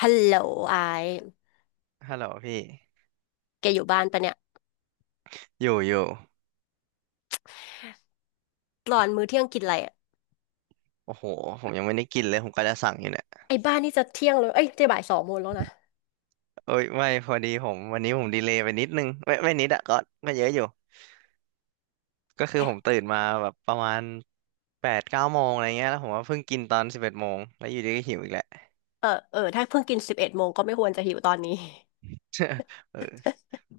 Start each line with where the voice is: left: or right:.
left: ฮัลโหลไอาย
right: ฮัลโหลพี่
left: แกอยู่บ้านปะเนี่ย
right: อยู่อยู่
left: ตอนมื้อเที่ยงกินอะไรอะ
right: โอ้โหผมยังไม่ได้กินเลยผมก็จะสั่งอยู่เนี่ย
left: ไอ้บ้านนี่จะเที่ยงเลย เอ้ยจะบ่ายสองโมงแล้วนะ
right: เอ้ยไม่พอดีผมวันนี้ผมดีเลย์ไปนิดนึงไม่นิดอะก็เยอะอยู่ก็คือผมตื่นมาแบบประมาณแปดเก้าโมงอะไรเงี้ยแล้วผมว่าเพิ่งกินตอน11 โมงแล้วอยู่ดีก็หิวอีกแหละ
left: เออ ถ้าเพิ่งกินสิบเอ็ดโมงก็ไม่ควรจะหิวตอนนี้
right: เออ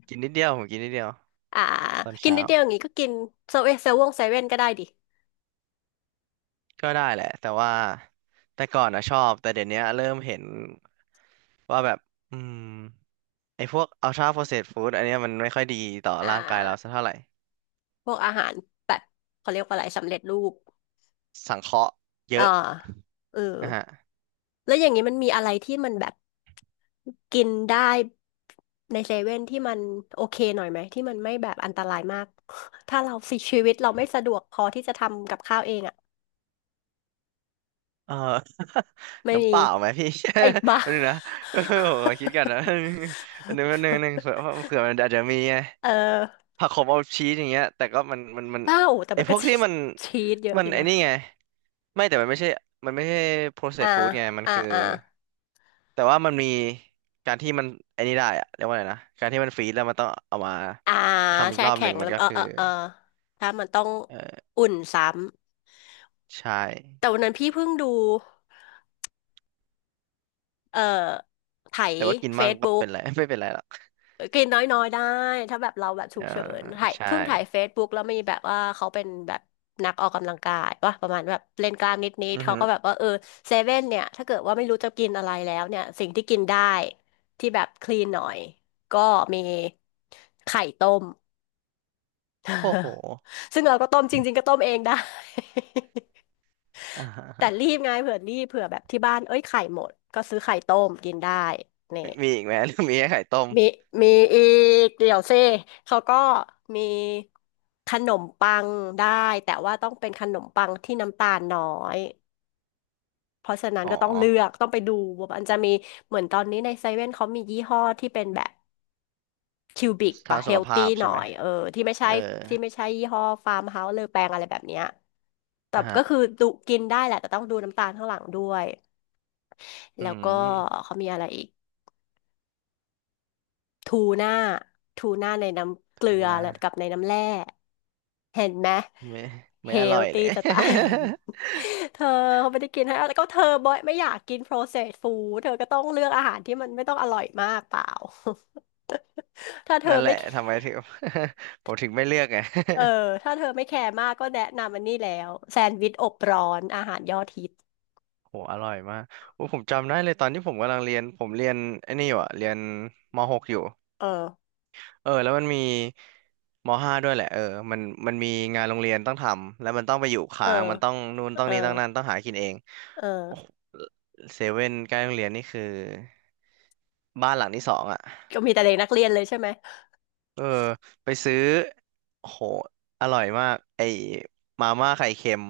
right: กินนิดเดียวผมกินนิดเดียว
left: อ่า
right: ตอน
left: กิน
right: เช้า
left: นิดเดียวอย่างงี้ก็กินเซเว่นก็ได้ดิ
right: ก็ได้แหละแต่ว่าแต่ก่อนอะชอบแต่เดี๋ยวนี้เริ่มเห็นว่าแบบอืมไอ้พวกอัลทราโปรเซสฟู้ดอันเนี้ยมันไม่ค่อยดีต่อ
left: อ่
right: ร่างกายเราสั
left: า
right: กเท่าไหร่
left: พวกอาหารแบบเขาเรียกว่าอะไรสำเร็จรูป
right: สังเคราะห์เย
left: อ่า
right: อะ
left: เออ
right: นะฮะ
left: แล้วอย่างนี้มันมีอะไรที่มันแบบกินได้ในเซเว่นที่มันโอเคหน่อยไหมที่มันไม่แบบอันตรายมาก ถ้าเรา สิชีวิตเราไม่สะดวกพอที่จะทำกับข้าวเองอะ
right: เออ
left: ไม่
right: น้ำเป
left: มี
right: ล่าไหมพี่
left: ไอ้บ้า
right: อานนี นะเออผมขอคิดกันนะ อันนึงเผื่อ เผื่อมันอาจจะมีไง
left: เออ
right: ผักขมเอาชีสอย่างเงี้ยแต่ก็มัน
left: บ้าโอ้แต่
right: ไอ
left: มัน
right: พ
left: ก็
right: วก
left: ชี
right: ที่มัน
left: ชีสเยอะ
right: มั
left: อ
right: น
left: ยู่
right: ไอ
left: นะ
right: นี่ไงไม่แต่มันไม่ใช่
left: อ่า
right: processed food ไงมัน
left: อ่า
right: คือ
left: อ่า
right: แต่ว่ามันมีการที่มันไอนี่ได้อะเรียกว่าอะไรนะการที่มันฟรีซแล้วมันต้องเอามา
left: อ่า
right: ทำอีก
left: แช่
right: รอบห
left: แข็
right: นึ่
left: ง
right: ง
left: แล้
right: มัน
left: ว
right: ก็
left: เออ
right: คือ
left: ถ้ามันต้อง
right: เออ
left: อุ่นซ้
right: ใช่
left: ำแต่วันนั้นพี่เพิ่งดูเอ่อไถ
right: แต่ว่ากิน
left: เฟ
right: มั่ง
left: ซ
right: ก็
left: บุ๊ก
right: เป็นไร ไม่เป็นไรหรอก
left: กินน้อยๆได้ถ้าแบบเราแบบฉุ
right: เออ
left: กเฉินถ่าย
right: ใช่
left: เพิ่งถ่าย Facebook แล้วมีแบบว่าเขาเป็นแบบนักออกกำลังกายว่าประมาณแบบเล่นกล้ามนิด
right: อื
left: ๆ
right: อ
left: เขา
right: ฮึ
left: ก็แบบว่าเออเซเว่นเนี่ยถ้าเกิดว่าไม่รู้จะกินอะไรแล้วเนี่ยสิ่งที่กินได้ที่แบบคลีนหน่อยก็มีไข่ต้ม
right: โอ้โห
left: ซึ่งเราก็ต้มจริงๆก็ต้มเองได้
right: อ่าฮะ
left: แต่
right: ฮะ
left: รีบไงเผื่อรีบเผื่อแบบที่บ้านเอ้ยไข่หมดก็ซื้อไข่ต้มกินได้เนี่ย
right: มีอีกไหมหรือมีแค่ไข่ต้ม
left: มีมีอีกเดี๋ยวเซิเขาก็มีขนมปังได้แต่ว่าต้องเป็นขนมปังที่น้ำตาลน้อยเพราะฉะนั้น
right: อ๋อ
left: ก็ต้องเลือกต้องไปดูว่ามันจะมีเหมือนตอนนี้ในเซเว่นเขามียี่ห้อที่เป็นแบบคิวบิก
right: ทา
left: ปะ
right: ง
left: เฮ
right: สุข
left: ล
right: ภา
left: ตี้
right: พ
left: ห
right: ใช่
left: น่อ
right: ไหม
left: ยเออที่ไม่
right: เอ
left: ใช่
right: อ
left: ยี่ห้อฟาร์มเฮาส์เลอแปงอะไรแบบเนี้ยแต่
right: อ่าฮะ
left: ก็คือดูกินได้แหละแต่ต้องดูน้ำตาลข้างหลังด้วย
right: อื
left: แล้วก็
right: ม
left: เขามีอะไรอีก ทูน่าทูน่าในน้ำเกลื
right: ทู
left: อ
right: นะ
left: และกับในน้ำแร่เห็นไหม
right: ไม่
left: เฮ
right: ไม่อร่
left: ล
right: อยเล
left: ตี้
right: ย
left: จะตาย เธอเขาไม่ได้กินให้แล้วก็เธอบอยไม่อยากกิน processed food เธอก็ต้องเลือกอาหารที่มันไม่ต้องอร่อยมากเปล่า ถ้าเธ
right: นั่
left: อ
right: นแห
left: ไม่
right: ละ ทำไมถึง ผมถึงไม่เลือกไง
left: เออ ถ้าเธอไม่แคร์มากก็แนะนำอันนี้แล้วแซนด์วิชอบร้อนอาหารยอดฮิต
right: โหอร่อยมากโอ้ผมจำได้เลยตอนที่ผมกำลังเรียน ผมเรียนไอ้นี่อยู่อะเรียนม .6 อยู่
left: เออ
right: เออแล้วมันมีมห้าด้วยแหละเออมันมีงานโรงเรียนต้องทำแล้วมันต้องไปอยู่
left: เออ
right: ค้างมันต้องนู่นต้อง
left: เออ
right: นี่ต้องนั่นต้องหากินเอง
left: เ
right: โอ้โห
left: ออ
right: เซเว่นใกล้โรงเรียนนี่คือบ้านหลังที่สองอ่ะ
left: ก็มีแต่เด็กนักเรียนเลยใช่ไหม
right: เออไปซื้อโอ้โหอร่อยมากไอ้มาม่าไข่เค็ม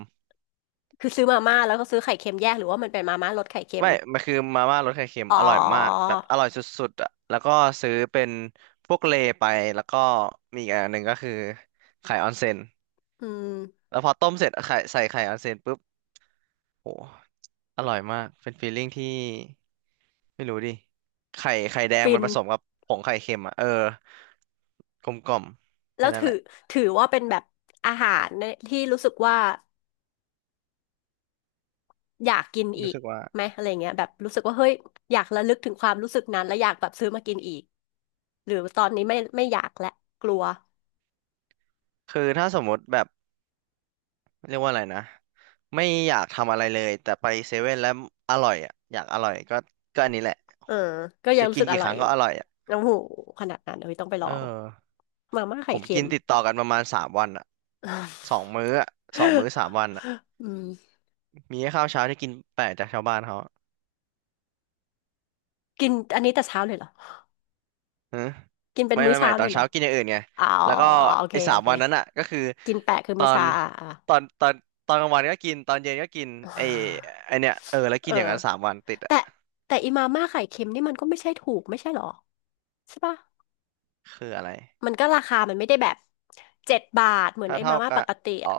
left: คือซื้อมาม่าแล้วก็ซื้อไข่เค็มแยกหรือว่ามันเป็นมาม่ารสไข่เค็ม
right: ไม่มันคือมาม่ารสไข่เค็ม
left: อ๋อ
right: อร่อยมากแบบอร่อยสุดๆอ่ะแล้วก็ซื้อเป็นพวกเลไปแล้วก็มีอีกอันหนึ่งก็คือไข่ออนเซ็น
left: อืม
right: แล้วพอต้มเสร็จไข่ใส่ไข่ออนเซนปุ๊บโหอร่อยมากเป็นฟีลลิ่งที่ไม่รู้ดิไข่ไข่แดง
left: ฟิ
right: มัน
left: น
right: ผสมกับผงไข่เค็มอ่ะเออกลมกล่อม
left: แล้
right: แค่
left: ว
right: นั้น
left: ถื
right: แห
left: อ
right: ละ
left: ว่าเป็นแบบอาหารเนี่ยที่รู้สึกว่าอยากกินอี
right: รู้
left: ก
right: สึกว่า
left: ไหมอะไรเงี้ยแบบรู้สึกว่าเฮ้ยอยากระลึกถึงความรู้สึกนั้นแล้วอยากแบบซื้อมากินอีกหรือตอนนี้ไม่อยากและกลัว
right: คือถ้าสมมติแบบเรียกว่าอะไรนะไม่อยากทำอะไรเลยแต่ไปเซเว่นแล้วอร่อยอ่ะอยากอร่อยก็อันนี้แหละ
left: เออก็ยัง
right: จะ
left: รู้
right: กิน
left: สึกอ
right: กี่ค
left: ร่อย
right: รั้ง
left: อ
right: ก็
left: ยู่
right: อร่อยอ่ะ
left: โอ้โหขนาดนั้นเลยต้องไปล
right: เอ
left: อ
right: อ
left: งมาม่าไข่
right: ผม
left: เค็
right: กิ
left: ม
right: นติดต่อกันประมาณสามวันอ่ะสองมื้ออ่ะสองมื้อสามวันอ่ะ
left: อืม
right: มีแค่ข้าวเช้าที่กินแปลกจากชาวบ้านเขา
left: กินอันนี้แต่เช้าเลยเหรอ
right: ฮะ
left: กินเป็น
right: ไม่
left: มื้อ
right: ไม่ไม่
left: เช้า
right: ต
left: เล
right: อน
left: ยเหรอ
right: เช้ากินอย่างอื่นไง
left: อ๋อ
right: แล้วก็
left: โอเค
right: ไอ้สา
left: โอ
right: ม
left: เค
right: วันนั้นอ่ะก็คือ
left: กินแปะคือ
right: ตอ
left: มื้อ
right: น
left: เช้าอ่ะ
right: ตอนตอนตอนกลางวันก็กินตอนเย็นก็กิน
left: เ
right: ไอ้
left: อ
right: ไอเนี่ยเออแล้ว
left: อ
right: กินอย่างนั้นสามวันติดอ่ะ
left: แต่แต่อีมาม่าไข่เค็มนี่มันก็ไม่ใช่ถูกไม่ใช่หรอใช่ปะ
right: คืออะไร
left: มันก็ราคามันไม่ได้แบบเจ็ดบาทเหมือน
right: ถ้า
left: ไอ้
right: เท่า
left: มาม่าป
right: กับ
left: กติ
right: อ๋อ
left: อ่ะ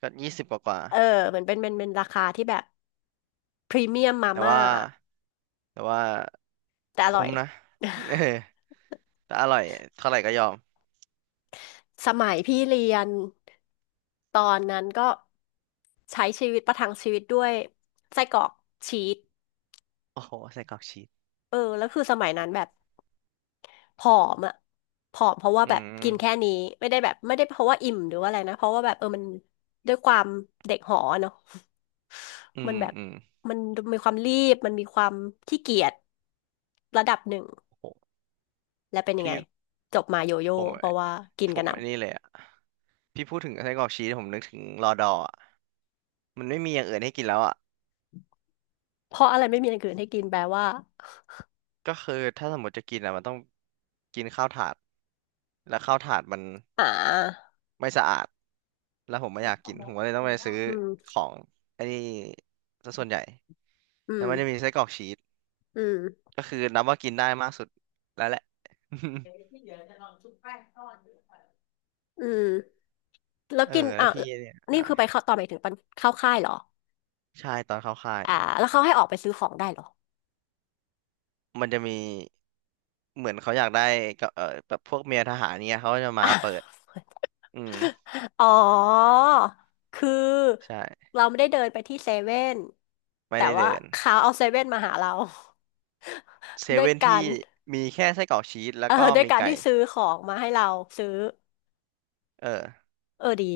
right: ก็20กว่า
left: เออเหมือนเป็นราคาที่แบบพรีเมียมมา
right: แต่
left: ม่า
right: ว่าแต่ว่า
left: แต่อร่
right: คุ้
left: อย
right: มนะ เออแต่อร่อยเท่าไหร่ก็ยอม
left: สมัยพี่เรียนตอนนั้นก็ใช้ชีวิตประทังชีวิตด้วยไส้กรอกชีส
right: โอ้โหใส่กรอกชีส
left: เออแล้วคือสมัยนั้นแบบ ผอมอ่ะผอมเพราะว่า
right: อื
left: แบบกินแค่
right: ม
left: นี้ไม่ได้แบบไม่ได้เพราะว่าอิ่มหรือว่าอะไรนะเพราะว่าแบบเออมันด้วยความเด็กหอเนาะ
right: อื
left: มัน
right: ม
left: แบบ
right: อืม
left: มันมีความรีบมันมีความขี้เกียจระดับหนึ่ง
right: โห
left: และเป็นยังไง
right: พี่
left: จบมาโยโย่
right: ผม
left: เพราะว่ากิน
right: ผ
left: กระ
right: ม
left: หน่
right: ไอ้นี่เลยอ่ะ พี่พูดถึงไส้กรอกชีสผมนึกถึงรอดอร์อ่ะมันไม่มีอย่างอื่นให้กินแล้วอ่ะ
left: ำเพราะอะไรไม่มีอย่างอื่นให้กินแปลว่า
right: ก็คือถ้าสมมติจะกินอ่ะมันต้องกินข้าวถาด แล้วข้าวถาดมัน
left: อ่า
right: ไม่สะอาดแล้วผมไม่อยากกินผมก็เลยต้องไปซื้อ
left: อืม
right: ของไอ้นี่ซะส่วนใหญ่
left: อื
right: แล้
left: ม
right: วมันจะมีไส้กรอกชีส
left: อืม
right: ก็คือนับว่ากินได้มากสุดแล้วแหละ
left: อืมแล้ ว
right: เออ
left: กิน
right: แล้
left: อ่ะ
right: วพี่เนี่ย
left: นี่
right: อ่า
left: คือไปเข้าตอนไปถึงปันเข้าค่ายเหรอ
right: ใช่ตอนเข้าค่าย
left: อ่าแล้วเขาให้ออกไปซื้อของได้เหรอ
right: มันจะมีเหมือนเขาอยากได้กับเออแบบพวกเมียทหารเนี่ยเขาก็จะมา
left: อ่ะ
right: เปิด อืม
left: อ๋อคือ
right: ใช่
left: เราไม่ได้เดินไปที่เซเว่น
right: ไม่
left: แต่
right: ได้
left: ว่า
right: เดิน
left: เขาเอาเซเว่นมาหาเรา
right: เซ
left: ด้วย
right: เว่น
left: กา
right: ที่
left: ร
right: มีแค่ไส้กรอกชีสแล้
left: เอ
right: ว
left: อ
right: ก็
left: ด้วย
right: มี
left: การ
right: ไก่
left: ที่ซื้อของมาให้เราซื้อ
right: เออ
left: เออดี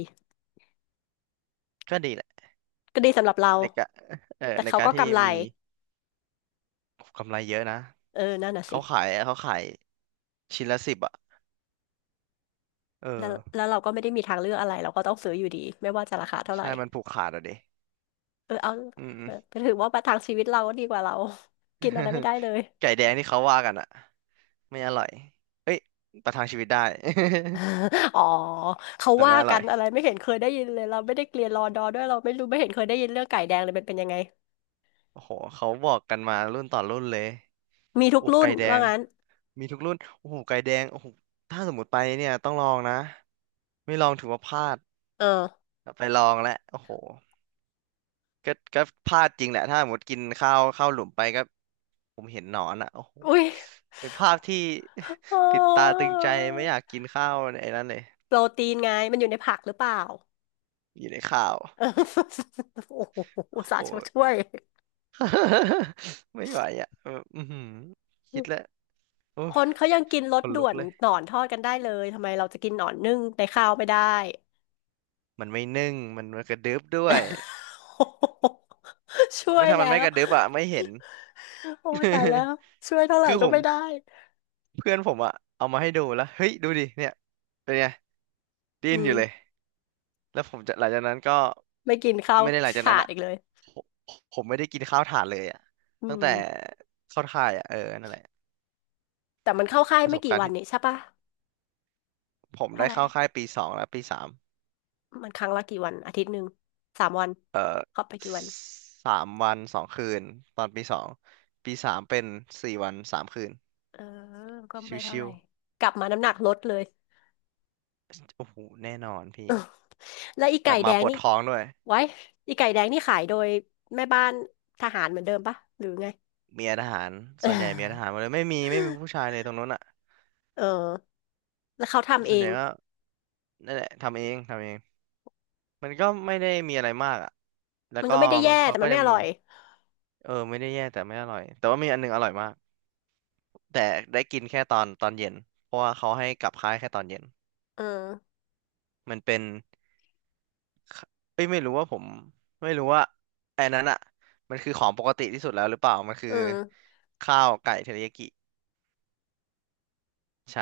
right: ก็ดีแหละ
left: ก็ดีสำหรับเรา
right: ในการเออ
left: แต่
right: ใน
left: เขา
right: การ
left: ก็
right: ที่
left: กำไร
right: มีกำไรเยอะนะ
left: เออนั่นน่ะสิ
right: เขาขายชิ้นละ 10อ่ะเอ
left: แล้
right: อ
left: วแล้วเราก็ไม่ได้มีทางเลือกอะไรเราก็ต้องซื้ออยู่ดีไม่ว่าจะราคาเท่าไหร่
right: ใช่มันผูกขาดอ่ะดิ
left: เออเอา
right: อื
left: เออ
right: ม
left: ถือว่าประทังชีวิตเราก็ดีกว่าเรา กินอะไรไม่ ได้เลย
right: ไก่แดงที่เขาว่ากันอ่ะไม่อร่อยเอ้ยประทังชีวิตได้
left: อ๋อเขา
right: แต่
left: ว่า
right: ไม่อ
left: กั
right: ร่อ
left: น
right: ย
left: อะไรไม่เห็นเคยได้ยินเลยเราไม่ได้เรียนรอดอด้วยเราไม่รู้ไม่เห็นเคยได้ยินเรื่องไก่แดงเลยมันเป็นยังไง
right: โอ้โหเขาบอกกันมารุ่นต่อรุ่นเลย
left: มีทุ
right: อ
left: ก
right: ก
left: รุ่น
right: ไก่แด
left: ว่า
right: ง
left: งั้น
right: มีทุกรุ่นโอ้โหไก่แดงโอ้โหถ้าสมมติไปเนี่ยต้องลองนะไม่ลองถือว่าพลาด
left: เออ
right: ไปลองแล้วโอ้โหก็พลาดจริงแหละถ้าสมมติกินข้าวหลุมไปก็ผมเห็นหนอนอ่ะโอ้โห
left: อุ้ย
right: เป็นภาพที่
left: อ๋
right: ติดตา
left: อ
right: ตึงใจไม่อยากกินข้าวในไอ้นั้นเลย
left: โปรตีนไงมันอยู่ในผักหรือเปล่า
right: อยู่ในข้าว
left: โอ้โหอุ
right: โอ้
left: ต
right: โห
left: ส่าห์ช่วย
right: ไม่ไหวอ่ะเอออือหือคิดแล้วโอ้
left: ค
right: ย
left: นเขายังกินร
right: ข
left: ส
right: น
left: ด่
right: ลุ
left: ว
right: ก
left: น
right: เลย
left: หนอนทอดกันได้เลยทำไมเราจะกินหนอนนึ่งในข้าวไม่ได้
right: มันไม่นึ่งมันมันกระดึบด้วย
left: ช่ว
right: ไม่
left: ย
right: ถ้ามัน
left: แล้
right: ไม่
left: ว
right: กระดึบอ่ะไม่เห็น
left: โอ้ยตายแล้ วช่วยเท่าไหร่
right: คือ
left: ก็
right: ผม
left: ไม่ได้
right: เพื่อนผมอะเอามาให้ดูแล้วเฮ้ยดูดิเนี่ยเป็นไงดิ้น
left: อื
right: อ
left: ม
right: ยู่เลยแล้วผมจะหลังจากนั้นก็
left: ไม่กินข้าว
right: ไม่ได้หลังจาก
left: ขา
right: นั้น
left: ด
right: อะ
left: อีกเลย
right: ผมผมไม่ได้กินข้าวถ่านเลยอะ
left: อื
right: ตั้ง
left: ม
right: แต่เข้าค่ายอะเออนั่นแหละ
left: แต่มันเข้าค่าย
right: ประ
left: ไม่
right: สบ
left: กี่
right: การณ์
left: วัน
right: ที่
left: นี่ใช่ปะ
right: ผม
left: เท่า
right: ได้
left: ไห
right: เข้าค่า
left: ร่
right: ยปีสองและปีสาม
left: มันครั้งละกี่วันอาทิตย์หนึ่งสามวัน
right: เออ
left: เข้าไปกี่วัน
right: 3 วัน 2 คืนตอนปีสองปีสามเป็น4 วัน 3 คืน
left: เออก็ไม่เท่า
right: ชิ
left: ไหร่
right: ว
left: กลับมาน้ำหนักลดเลย
right: ๆโอ้โหแน่นอนพี่
left: และอี
right: ก
left: ไก่
right: ลับ
left: แด
right: มา
left: ง
right: ปวด
left: นี่
right: ท้องด้วย
left: ไว้อีไก่แดงนี่ขายโดยแม่บ้านทหารเหมือนเดิมปะหรือไง
right: เมียทหาร
left: เอ
right: ส่วนใหญ่เมียทหารห
left: อ
right: มดเลยไม่มีผู้ชายเลยตรงนู้นอ่ะ
left: เออแล้วเขาทำเอ
right: ส่วนให
left: ง
right: ญ่ก็นั่นแหละทำเองมันก็ไม่ได้มีอะไรมากอ่ะแล้ว
left: มัน
right: ก็
left: ก็ไม่ได้
right: มั
left: แย่
right: นเขา
left: แต่
right: ก็
left: มันไม่
right: จะ
left: อ
right: มี
left: ร่อย
right: เออไม่ได้แย่แต่ไม่อร่อยแต่ว่ามีอันหนึงอร่อยมากแต่ได้กินแค่ตอนเย็นเพราะว่าเขาให้กลับค่ายแค่ตอนเย็น
left: เออ
right: มันเป็นขเอ้ยไม่รู้ว่าไอ้นั้นอ่ะมันคือของปกติที่สุดแล้วหรือเปล่ามันคื
left: เอ
right: อ
left: อ
right: ข้าวไก่เทริยากิใช่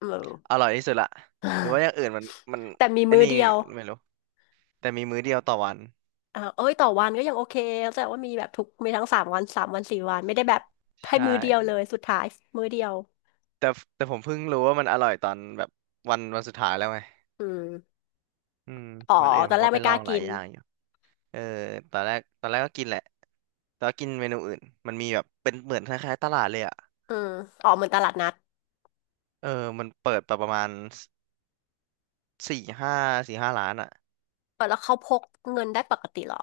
left: เออ
right: อร่อยที่สุดละหรือว่าอย่างอื่นมันมัน
left: แต่มี
right: ไอ้
left: มื้อ
right: นี่
left: เดียว
right: ไม่รู้ แต่มีมื้อเดียวต่อวัน
left: อ่าเอ้ยต่อวันก็ยังโอเคเข้าใจว่ามีแบบทุก มีทั้งสามวันสามวันสี่วันไม่ได้แบบให้มื้
right: ใช่
left: อเดียวเลย สุดท้ายมื้อเดียว
right: แต่แต่ผมเพิ่งรู้ว่ามันอร่อยตอนแบบวันสุดท้ายแล้วไง
left: อืม
right: อืม
left: อ๋อ
right: วันอื่น
left: ต
right: ผ
left: อน
right: ม
left: แร
right: ก็
left: ก
right: ไป
left: ไม่ก
right: ลอ
left: ล้า
right: งห
left: กิ
right: ลาย
left: น
right: อย่างอยู่เออตอนแรกก็กินแหละแต่ว่ากินเมนูอื่นมันมีแบบเป็นเหมือนคล้ายๆตลาดเลยอ่ะ
left: อืมอ๋อเหมือนตลาดนัด
right: เออมันเปิดประมาณสี่ห้าสี่ห้าร้านอ่ะ
left: เออแล้วเขาพกเงินได้ปกติเหรอ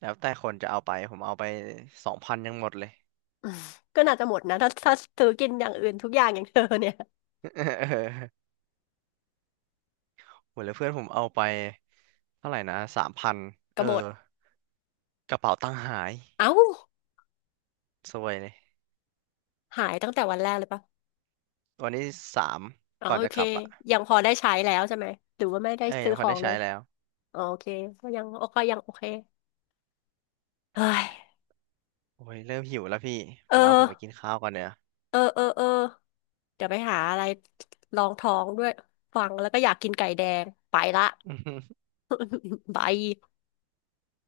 right: แล้วแต่คนจะเอาไปผมเอาไป2,000ยังหมดเลย
left: อืมก็น่าจะหมดนะถ้าซื้อกินอย่างอื่นทุกอย่างอย่างเธอเนี่ย
right: เออหมดเลยเพื่อนผมเอาไปเท่าไหร่นะ3,000
left: ก็
right: เอ
left: หม
right: อ
left: ด
right: กระเป๋าตังค์หาย
left: เอ้า
right: ซวยเลย
left: หายตั้งแต่วันแรกเลยปะ
right: วันที่สาม
left: อ๋อ
right: ก่อน
left: โอ
right: จะ
left: เค
right: กลับอ่ะ
left: ยังพอได้ใช้แล้วใช่ไหมหรือว่าไม่ได้
right: เอ้ย
left: ซื้
right: ยั
left: อ
right: งพ
left: ข
right: อ
left: อ
right: ได้
left: งเล
right: ใช้
left: ย
right: แล้ว
left: อ๋อโอเคก็ยังโอเคยังโอเคเฮ้ย
right: โอ้ยเริ่มหิวแล้วพี่ผ
left: เอ
right: มว่าผมไป
left: อ
right: กินข้าวก่อนเนี่ย
left: เออเออเออ เดี๋ยวไปหาอะไรรองท้องด้วยฟังแล้วก็อยากกินไก่แดงไปละ บาย